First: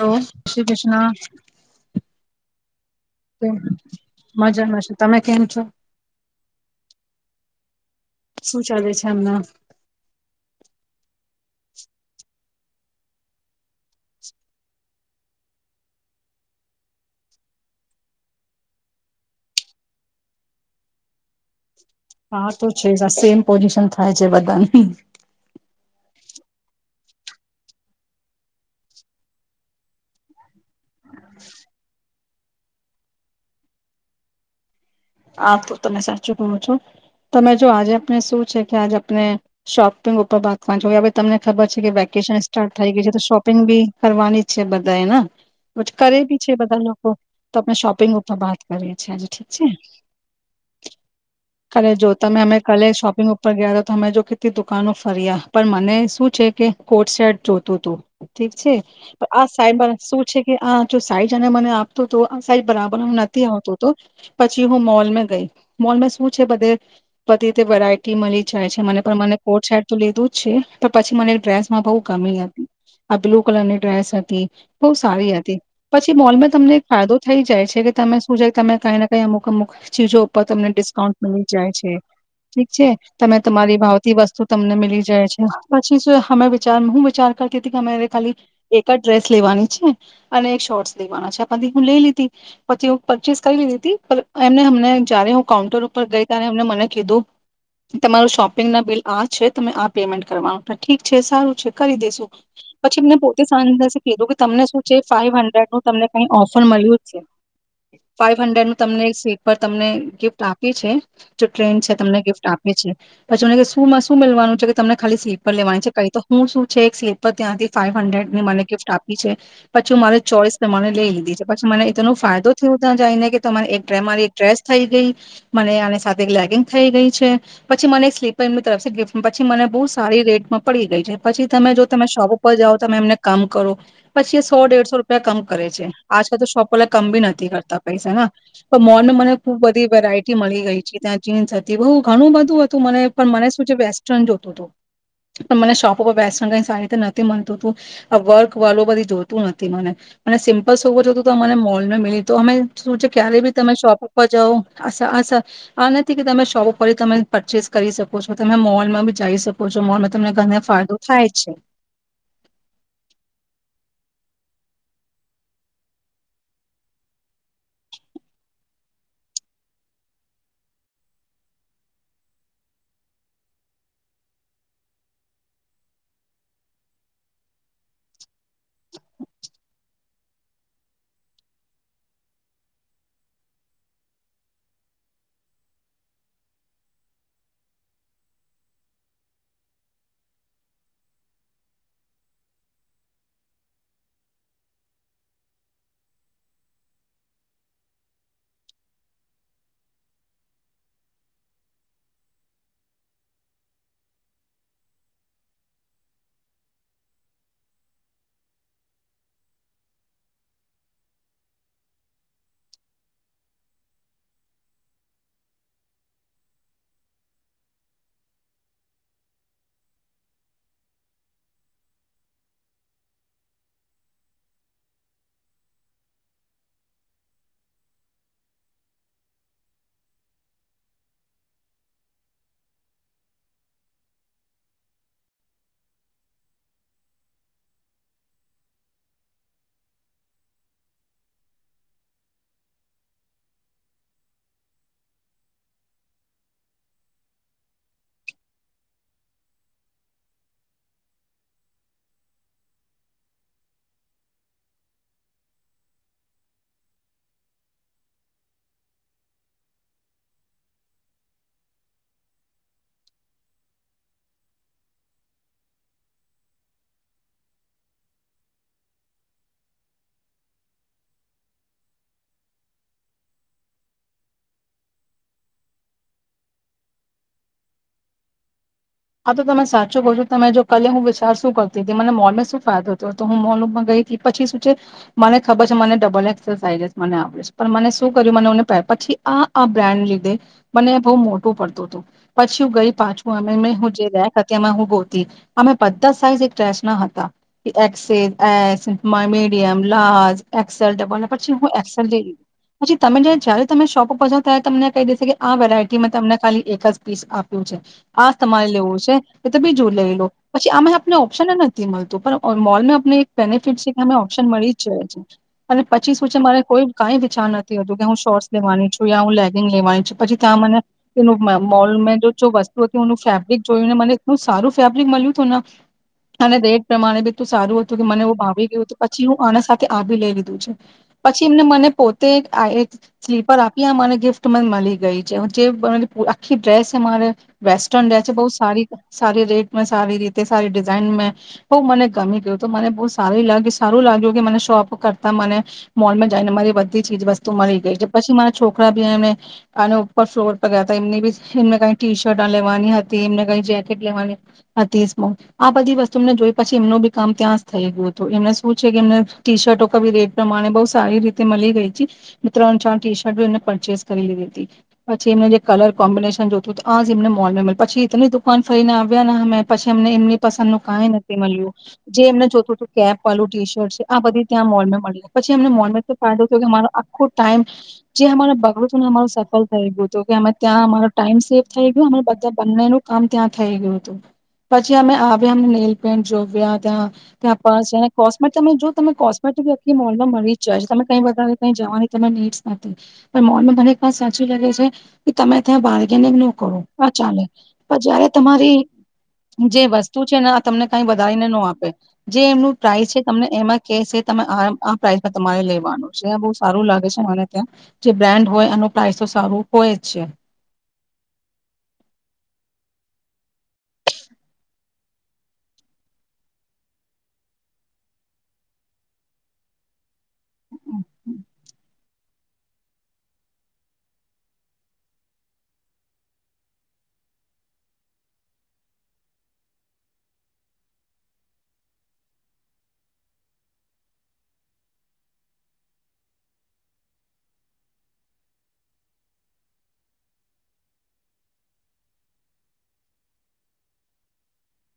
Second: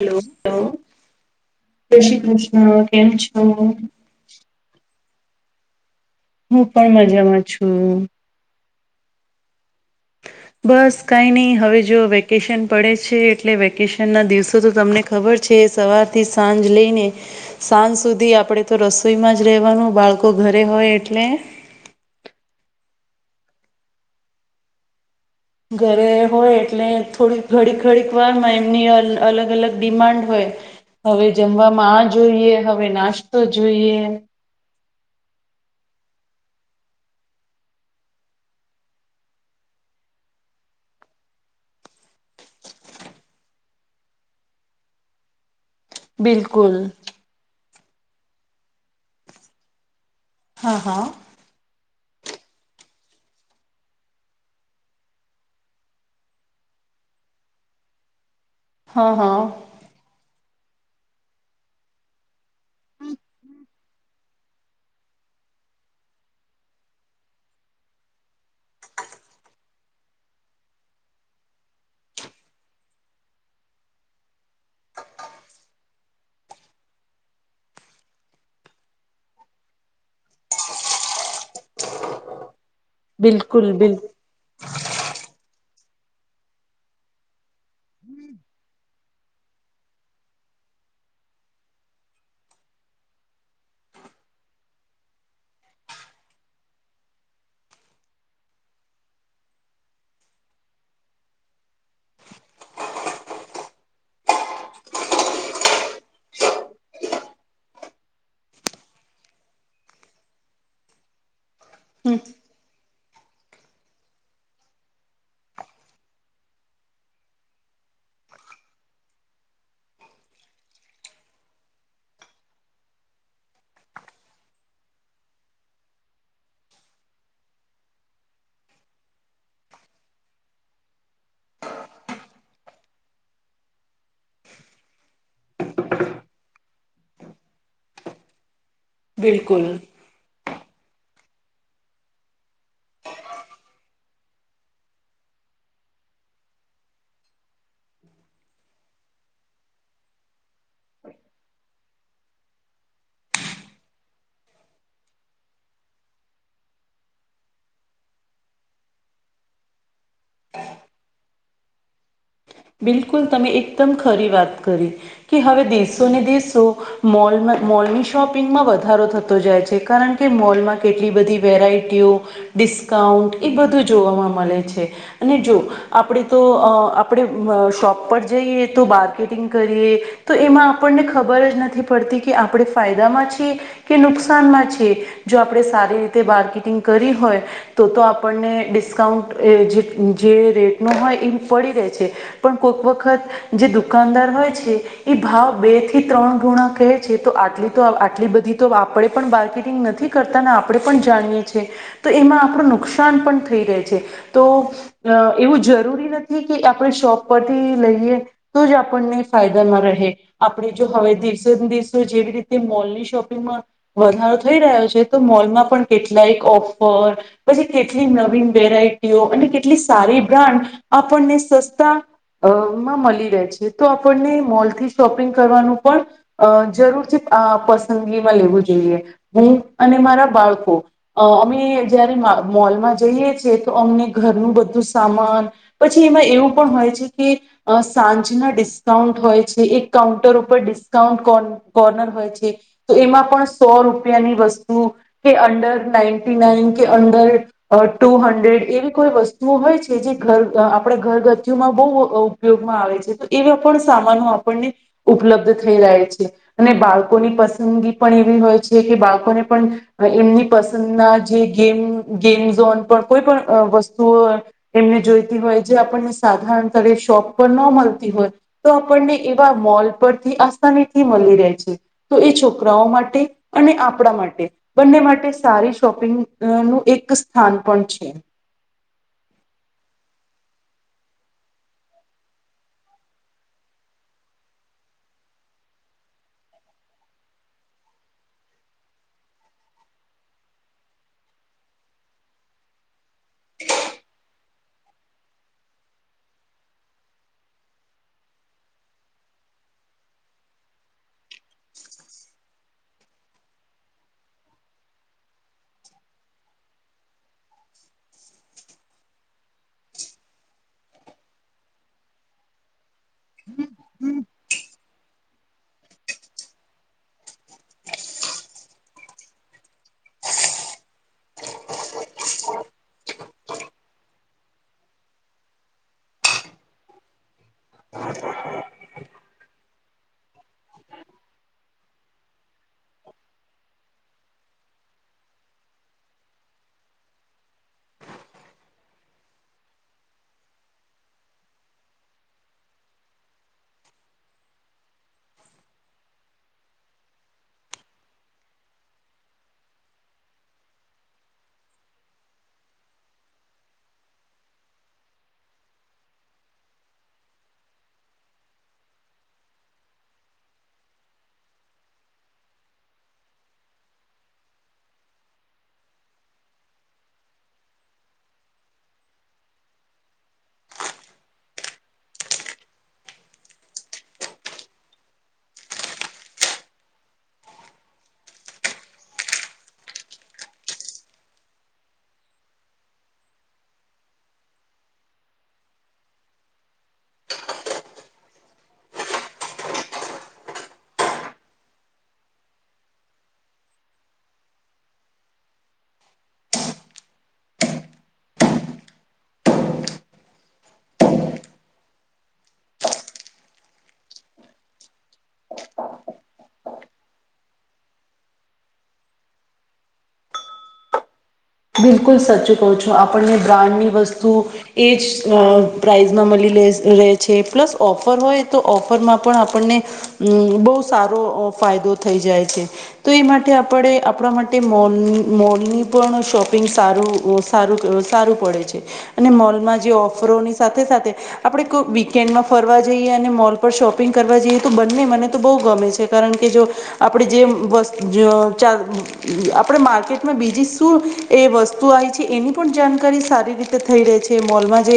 Hello Shri Krishna જય શ્રી કૃષ્ણ કેમ છો? મજામાં છે. તમે કેમ છો? હું પણ મજામાં છું. શું ચાલે છે હમના? બસ કાંઈ નહીં હવે જો વેકેશન પડે છે એટલે વેકેશનના દિવસો તો તમને ખબર છે સવારથી સાંજ લઈને સાંજ સુધી આપણે તો રસોઈમાં જ રહેવાનું બાળકો ઘરે હોય એટલે. હા તો છે સેમ પોઝિશન થાય છે બધાની. ઘરે હોય એટલે થોડીક ઘડીક ઘડીક વારમાં એમની અલગ અલગ ડિમાન્ડ હોય. હવે જમવામાં આજ જોઈએ, હવે નાસ્તો જોઈએ. આ તો તમે સાચું કહો છો. તમે જો આજે આપને શું છે કે આજે આપને શોપિંગ ઉપર બાતવાનું છે કે હવે તમને ખબર છે કે વેકેશન સ્ટાર્ટ થઈ ગઈ છે. તો શોપિંગ બી કરવાની જ છે બધાયને પછી કરે બી છે બિલકુલ બધા લોકો તોપે શોપ પિંગ ઉપર બાત કરીએ છીએ આજે ઠીક છે. હા હા. કલે જો તમે અમે કાલે શોપિંગ ઉપર ગયાતા તો અમે જો કેટલી દુકાનો ફર્યા પણ મને શું છે કે કોટ શેર્ટ જોતું તું. ઠીક છે. હા પણ હા આ સાહેબ મારા શું છે કે આ જો સાઈજ અને મને આપતો તો સાઈબ બરાબર નો નથી આવતો તો પછી હું મોલ મે ગઈ મોલ શું છે બધે બધી રીતે વેરાયટી મળી જાય છે મને મને કોર્ટ સાટ તો લીધું જ છે પણ પછી મને ડ્રેસમાં બહુ ગમી હતી આ બ્લુ કલરની ડ્રેસ હતી બહ સારી હતી પછી મોલમાં તમને એક ફાયદો થઈ જાય છે કે તમે શું જાય તમે કઈ ના કઈ અમુક અમુક ચીજો ઉપર તમને ડિસ્કાઉન્ટ મી જાય છે ઠીક છે તમે બિલકુલ તમારી બિલ ભાવતી વસ્તુ તમને મીલી જાય છે પછી અ વિચાર હું વિચાર કરતી હતી કે અરે ખાલી એક જ ડ્રેસ લેવાની છે અને એક શોર્ટસ લેવાના છે પછી હું લઈ લીધી પછી હું પરચેસ કરી લીધી હતી પર એમને અમને જય્યારે હું કાઉન્ટર ઉપર ગઈ ત્યારે એમને મને કીધું તમારું શોપિંગના બિલ આ છે તમે આ પેમેન્ટ કરવાનું ઠીક છે સારું છે કરી દેસું પછી અમને પોતે સાંધ કીધું કે તમને શું છે ફાઈવ હંડ્રેડ નું તમને કઈ ઓફર મળ્યું જ છે ફાઇવ હંડ્રેડનું તમને સ્લીપર તમને ગિફ્ટ આપી છે જો ટ્રેન છે હમ તમને ગિફ્ટ આપે છે પછી મને શુંમાં શું મેવાનું છે કે તમને ખાલી સ્લીપર લેવાની છે કઈ તો હું શું છે એક સ્લીપર ત્યાંથી ફાવ હન્ડ્રેડ ની મને ગિફ્ટ આપી છે પછીું મારી ચોઈસ તમારે લઈ લીધી છે પછી મને એનો ફાયદો થયો ત્યાં જઈને કે તમારે મારી એક ડ્રેસ થઈ ગઈ મને આની સાથે એક લેગિંગ થઈ ગઈ છે પછી મને એક સ્લીપર એમની તરફ ગિફ્ટ પછી મને બહુ સારી રેટમાં પડી ગઈ છે પછી તમે જો તમે શોપ ઉપર જાઓ તમે એમને કામ કરો પછી એ સો દેડસો રૂપિયા કમ કરે છે આજકાલ તો શોપ વાળા કમ બી નથી કરતા પૈસા તો મોનને મને ખુબ બિલકુલ બધી વેરાયટી મળી ગઈ ત્યા જીન્સ હતી બુ ઘણું બધું હતું મને પણ મને શું છે વેસ્ટર્ન જોતું હતું પણ મને શોપ ઉપર વેસ્ટર્ન કઈ સારી રીતે નથી મળનતું તું વર્ક વાળું બધી જોતું નથી મને મને સિમ્પલસવર જોતું તો મને મોલ ન મળીું અમે શું છે ક્યારે બી તમે શોપ ઉપર જાવ આ સ સર આ નથી કે તમે શોપ ઉપર તમે પરચેસ કરી શકો છો તમે મોલમાં બી જઈ શકો છો મોલમાં તમને ઘને ફાયદો થાય જ છે બિલકુલ તમે એકદમ ખરી વાત કરી કે હવે દેશો ને દેશો મોલમાં મોલની શોપિંગમાં વધારો થતો જાય છે કારણ કે મોલમાં કેટલી બધી વેરાયટીઓ ડિસ્કાઉન્ટ એ બધું જોવામાં મળે છે અને જો આપણે તો આપણે શોપ પર જઈએ તો બાર્કેટિંગ કરીએ તો એમાં આપણને ખબર જ નથી પડતી કે આપણે ફાયદામાં છીએ કે નુકસાનમાં છીએ જો આપણે સારી રીતે બારકેટિંગ કરી હોય તો તો આપણને ડિસ્કાઉન્ટ એ જે જે રેટનો હોય એ પડી રહે પણ કોક વખત જે દુકાનદાર હોય છે એ ભાવ બે થી ત્રણ ગુણા કહે છે તો આટ તો આટલી બધી તો આપણે પણ માર્કેટિંગ નથી કરતા આપણે પણ જાણીએ છી તો એમાં આપણું નુકસાન પણ થઈ રહે છે તો એવું જરૂરી નથી આપણી શોપ પરથી લઈએ તો જ આપણને ફાયદામાં રહે આપણે જો હવે દિવસે ને દિવસો જેવી રીતે મોલની શોપિંગમાં વધારો થઈ રહ્યો છે તો મોલમાં પણ કેટલાયક ઓફર પછી કેટલી નવી વેરાયટીઓ અને કેટલી સારી બ્રાન્ડ આપણને સસ્તા મા મળી રહે છે તો આપણને મોલથી શોપિંગ કરવાનું પણ જરૂરથી પસંદગીમાં લેવું જોઈએ હું અને મારા બાળકો અમે જયારે મ મોલમાં જઈએ છેએ તો અમને ઘરનું બધું સામાન પછી એમાં એવું પણ હોય છે કે અ સાંજના ડિસ્કાઉન્ટ હોય છે એક કાઉન્ટર ઉપર ડિસ્કાઉન્ટ કો કોર્નર હોય છે તો એમાં પણ સો રૂપિયાની વસ્તુ કે અંડર નાઈન્ટી નાઈન કે અંડર ટુ હંડ્રેડ એવી કોઈ વસ્તુઓ હોય છે જે ઘર આપણે ઘરગથ્થઓમાં બહુ ઉપયોગમાં આવે છે તો એવા પણ સામાનો આપણને ઉપલબ્ધ થઈ રહે્યા છે અને બાળકોની પસંદગી પણ એવી હોય છે કે બાળકોને પણ એમની પસંદના જે ગેમ ગેમઝોન પણ કોઈ પણ વસ્તુઓ એમને જોઈતી હોય જે આપણને સાધારણ તરે શોપ પર ન મળતી હોય તો આપણને એવા મોલ પરથી આસાનીથી મળી રહે છે તો એ છોકરાઓ માટે અને આપણા માટે બંને માટે સારી શોપિંગ નું એક સ્થાન પણ છે હા તો તમે સાચું કહ છો તમે જો કલે હું વિચાર શું કરતી હતી મને મોલમાં શું ફાયદો હતો તો હું મોલમાં ગઈ પછી શું છે મને ખબર છે મને ડબલ એસરસાઇઝસ મને આવે છે પણ મને શું કર્યું મનેને પ પછી આ બ્રાન્ડ લીધે મને બહુ મોટું પડતું હતું પછી હું ગઈ પાછું પછી એ બે માં હું ગોતી અમે બધા સાઈઝ એક ટ્રેચ ના હતા એક્સે S medium large XL double પછી હું એક્સેલ જઈ લીધ પછી તમે જયારે તમે શોપ ઉપર જાાવ ત્યારે તમને કહી દેશે કે આ વેરાયટીમાં તમને ખાલી એક જ પીસ આપ્યું છે આ તમારે એ બીજું લઈ લો પછી અમેને ઓપ્શન નથી મળતું પણ મોલ આપને એક બેનિફિટ છે કે અમે ઓપ્શન મળી જ જાય છે અને પછી શું છે મારે કોઈ ક વિચાર નથીતો કે હું શોર્ટસ લેવાની છું યા હું લેગિંગ લેવાની છું પછી ત્યાં મને એ મોલ વસ્તુ હતી હું ફેબ્રિક જોને મને એટલું સારું ફેબ્રિક મળ્યું હતું ને અને રેટ પ્રમાણે બી એટલું સારું હતું કે મને ઓ ભાવી ગયું હતું પછી હું આના સાથે આવી લઈ લીધું છે પછી એમને મને પોતે સ્લીપર આપી મને ગિફ્ટ મને મળી ગઈ છે જે આખી ડ્રેસ મારે વેસ્ટર્ન ડસ બ સારી સારી રેટ સારી રીતે સારી ડિઝાઇન મે બહુ મને ગમી ગયું તો મને બહુ સારી લાગ સારું લાગ્યું કે મને શોપ કરતા મને મોલમાં જઈને મારી બધી ચીજ વસ્તુ મળી ગઈ છે પછી મારા છોકરા બી એમને આ ઉપર ફ્લોર પર ગયા હતા એમની બી એમને કઈ ટી શર્ટ લેવાની હતી એમને જેકેટ લેવાની હતી સ્મો આ બધી વસ્તુને જોઈ પછી એમનું બી કામ ત્યાં જ થઈ ગયું હતું એમને શું છે કે એમને ટી શર્ટો કી રેટ પ્રમાણે બહુ સારી રીતે મળી ગઈ છે મે ત્રણ ચાર ટી શર્ટ એમને પરચેસ કરી લીધી હતી પછી એમને જે કલર કોમ્બિનેશન જોતું આ એમને મોલ મળ પછી એ લીધું ફન ફરીને આવ્યા ને અમે પછી અમને એમની પસંદ નું કંઈ નથી મળ્યું જે એમને જોતું હતું કેપ વાળું ટી શર્ટ છે આ બધી ત્યાં મોલ મળ્યા પછી અમને મોલમાં તો ફાયદો થયો કે અમારો આખું ટાઈમ જે અમારે બગડું હતુંને અમારું સફળ થઈ ગયું હતું કે અમે ત્યાં અમારો ટાઈમ સેવ થઈ ગયો અમા બધા બંને ન આમ ત્યાં થઈ ગયું હતું પછી અમે આવ્યા અમને નેલ પેન્ટ જોવ્યા ત્યાં ત્યાં પસને કોસ્મેટ ત જો તમે કોસ્મેટિકલી મોલમાં મળી જ જાય છે તમે કઈારે કઈ જવાની ત નીડ્સ નથી પણ મોલમાં મને સાચી લાગે છે કે તમે ત્યાં બાર્ગેનિંગ ન કરો હા ચાલે પણ જયારે તમારી જે વસ્તુ છે ને આ તમને કઈ વધારીને ન આપે જે એમનું પ્રાઇસ છે તમને એ કે આ આ પ્રઇસ પર તમારે લેવાનું છે બહ સારું લાગે છે ત્યાં જે બ્રાન્ડ હોય એનું પ્રાઇસ તો સારું હોય જ છે બિલકુલ સચ કહું છું આપણને બ્રાન્ડની વસ્તુ એ જ પ્રાઇઝમાં મળીે રહેે છે પ્લસ ઓફર હોય તો ઓફરમાં પણ આપણને બહુ સારો ફાયદો થઈ જાય છે તો એ માટે આપણે આપણા માટે મોલ મોલની પણ શોપિંગ સારું સારું સારું પડે છે અને મોલમાં જે ઓફરોની સાથે સાથે આપણે કોઈ વીકેન્ડમાં ફરવા જઈએ અને મોલ પર શોપિંગ કરવા જઈએ તો બંને મને તો બહુ ગમે છે કારણ કે જો આપણે જે વસ્તુ આપણે માર્કેટમાં બીજી શું એ વસ્તુ આવી છે એની પણ જાણકારી સારી રીતે થઈ રહે છે મોલમાં જે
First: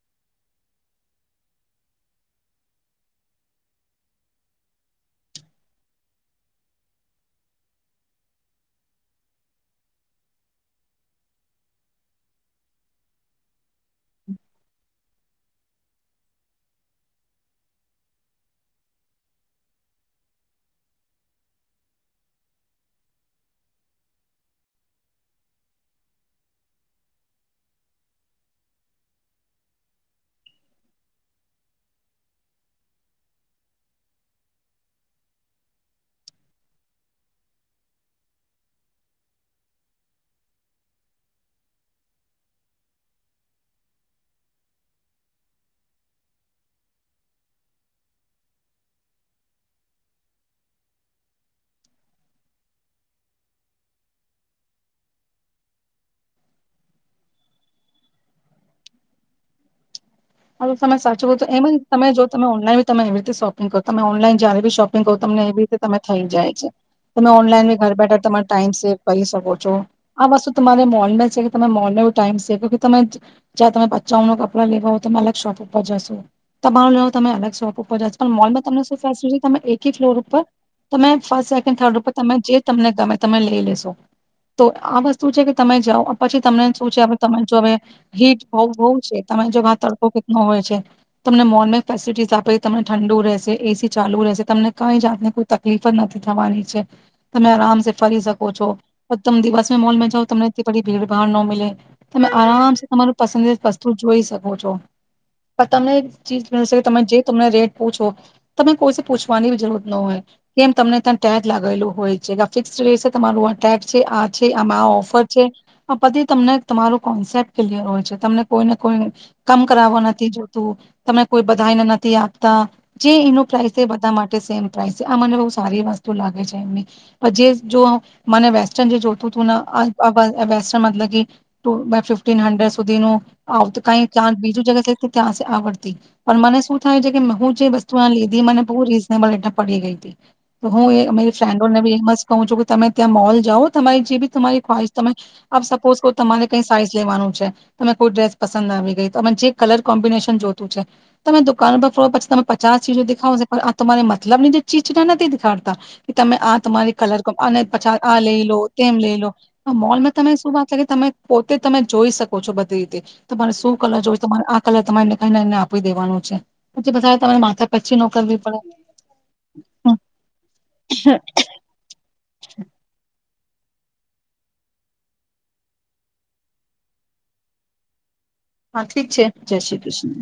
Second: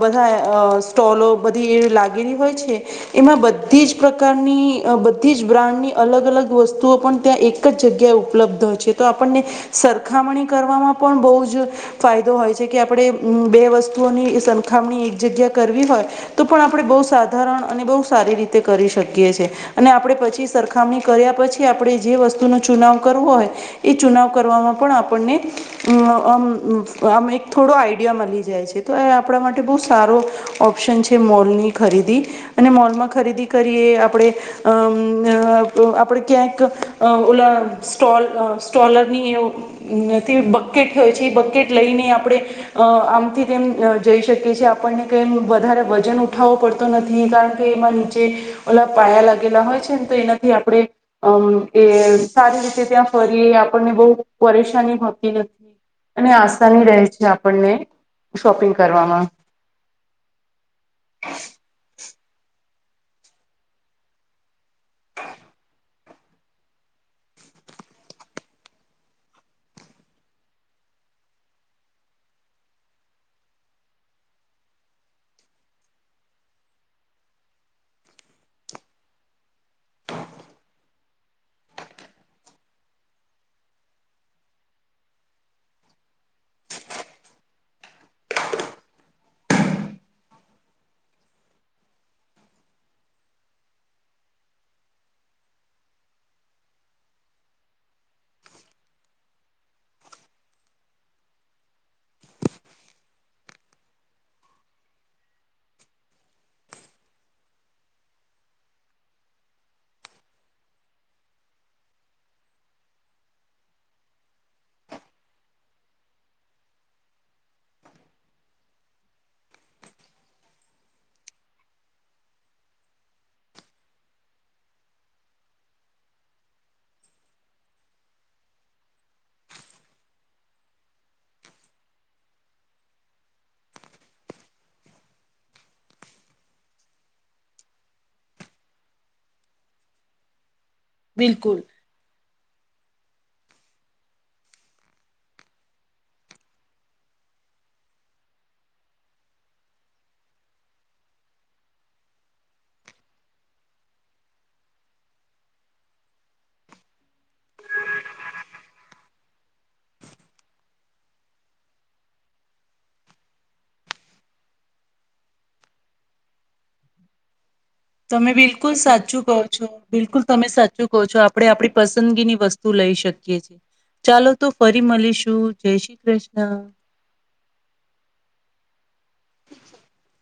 બધા સ્ટોલો બધી એ લાગેલી હોય છે એમાં બધી જ પ્રકારની બધી જ બ્રાન્ડની અલગ અલગ વસ્તુઓ પણ ત્યાં એક જ જગ્યાએ ઉપલબ્ધ હોય છે તો આપણને સરખામણી કરવામાં પણ બહુ જ ફાયદો હોય છે કે આપણે બે વસ્તુઓની સરખામણી એક જગ્યા કરવી હોય તો પણ આપણે બહુ સાધારણ અને બહુ સારી રીતે કરી શકીએ છીએ અને આપણે પછી સરખામણી કર્યા પછી આપણે જે વસ્તુનો ચુનાવ કરવો હોય એ ચુનાવ કરવામાં પણ આપણને મ આમ એક થોડો આઈડિયા મળી જાય છે તો એ આપણા માટે બહુ સારો ઓપ્શન છે મોલની ખરીદી અને મોલમાં ખરીદી કરીએ આપણે અમ અ આપણે ક્યાંક ઓલા સ્ટોલ સ્ટોલરની બકેટ હોય છે એ બકેટ લઈને આપણે આમથી તેમ જઈ શકીએીએ આપણને કઈમ વધારે વજન ઉઠાવવો પડતો નથી કારણ કે એમાં નીચે ઓલા પાયા લાગેલા હોય છે ને તો એનાથી આપણે અ એ સારી રીતે ત્યાં ફરીએ આપણને બહુ પરેશાની અને આસાની રહે છે આપણને શોપિંગ કરવામાં હ તમે સાચું હો તો એમ તમે જો તમે ઓનલાઈન બી તમે એવી રીતે શોપિંગ કરો તમે ઓનલાઈન જયારે બી શોપિંગ કરો તમને એવી રીતે તમે થઈ જાય છે તમે ઓનલાઈન બી ઘર બેઠા તમારો ટાઈમ સેવ કરી શકો છો આ વસ્તુ તમારે મોલ છે કે તમે મોલ ને બી ટાઈમ સેવ તમે જ્યાં તમે પચાઓનું કપડા લેવા તમે અલગ શોપ ઉપર જશો તમારું લ તમે અલગ શોપ ઉપર જશો પણ મોલમાં તમને શું ફેસિલિટી તમે એકી ફ્લોર ઉપર તમે ફર્સ્ટ સેકન્ડ થર્ડ ઉપર તમે જે તમને ગમે તમે લઈ લેશો તો આ વસ્તુ છે કે તમે જાઓ પછી તમને શું છે તમે જો હવે હીટ બ છે તમે જોવા. તમને મોલ ફેસલટી આપે તમને ઠંડુ રહેશે એસી ચાલુ રહેશે તમને કઈ જાતને કોઈ તકલીફ જ નથી થવાની છે તમે આરામ ફરી શકો છો તમે દિવસ મોલમાં જાાવ તમનેથી પ ભીડભાડ ન મીે તમે આરામ તમાર પસંદી વસ્તુ જોઈ શકો છો. પણ તમને ચીજ તમે જે તમને રેટ પૂછો તમે કોઈ પૂછવાની બ જરૂરત ન હોય કેમ તમને ત્યાં ટેગ લાગેલોું હોય છે કે આ ફિક્સ રે તમારું આ ટેગ છે આ છે આમાં આ ઓફર છે પછી તમને તમારું કોન્સેપ્ટ ક્લિયર હોય છે તમને કોઈને કોઈક નથી જોતું તને કોઈ બધાને નથી આપતા જે એનું પ્રાસ છે એ બધા માટે સેમ પ્રાઇસ છે આ મને બ સારી વસ્તુ લાગે છે એમની જે મને વેસ્ટન જે જોતું હતું વસ્ટનફન હડડ સુધીનું આવતું થી ત્યાં આવડતી પણ મને શું થાય છે કે હ જે વસ્તુ લીધી મને બહુ રીઝનેબલ રેટ પડી ગઈ હતી. હું એ મેરી બિલકુલ ફ્રેડોનેી મસ્ત કહું છું. તમે ત્યાં મોલ જાઓ તમારી જે બી તમારી ખહીશ તમે સપોઝ કો તમારે કઈ સાઈઝ લેવાનું છે તમે કોઈ ડ્રેસ પસંદ આવી ગઈ તોમે જે કલર કોમ્બિનેશન જોતું છે તમે દુકાન પર ફ પછી તમે પચાસ ચીજો દેખાવોો પણ આ તમારી મતલબ ની જે ચીજ ના નથી દેખાડતા કે તમે આ તમારી કલર પ આ લઈ લો તેમ લઈ લો મોલમાં તમે શું વાત લાગ તમે પોતે તમે જોઈ શકો છો બધી રીતે તમારે શું કલર જોઈએ રે આ કલર તમાને કને એને આપી દેવાનું છે પછ બ તમા માથા પચ્ચી ન તમે કરવી બિલકુલ પડે સાચું કહો છો બિલકુલ તમે સાચું કહો છો આપે આપણી પસંદ ની વસ્તુ લઈ શકે. ચાલો તો ફરી મળીશું જય શ્રી કૃષ્ણ. અચ્છા. ઠીક છે જય શ્રી કૃષ્ણ.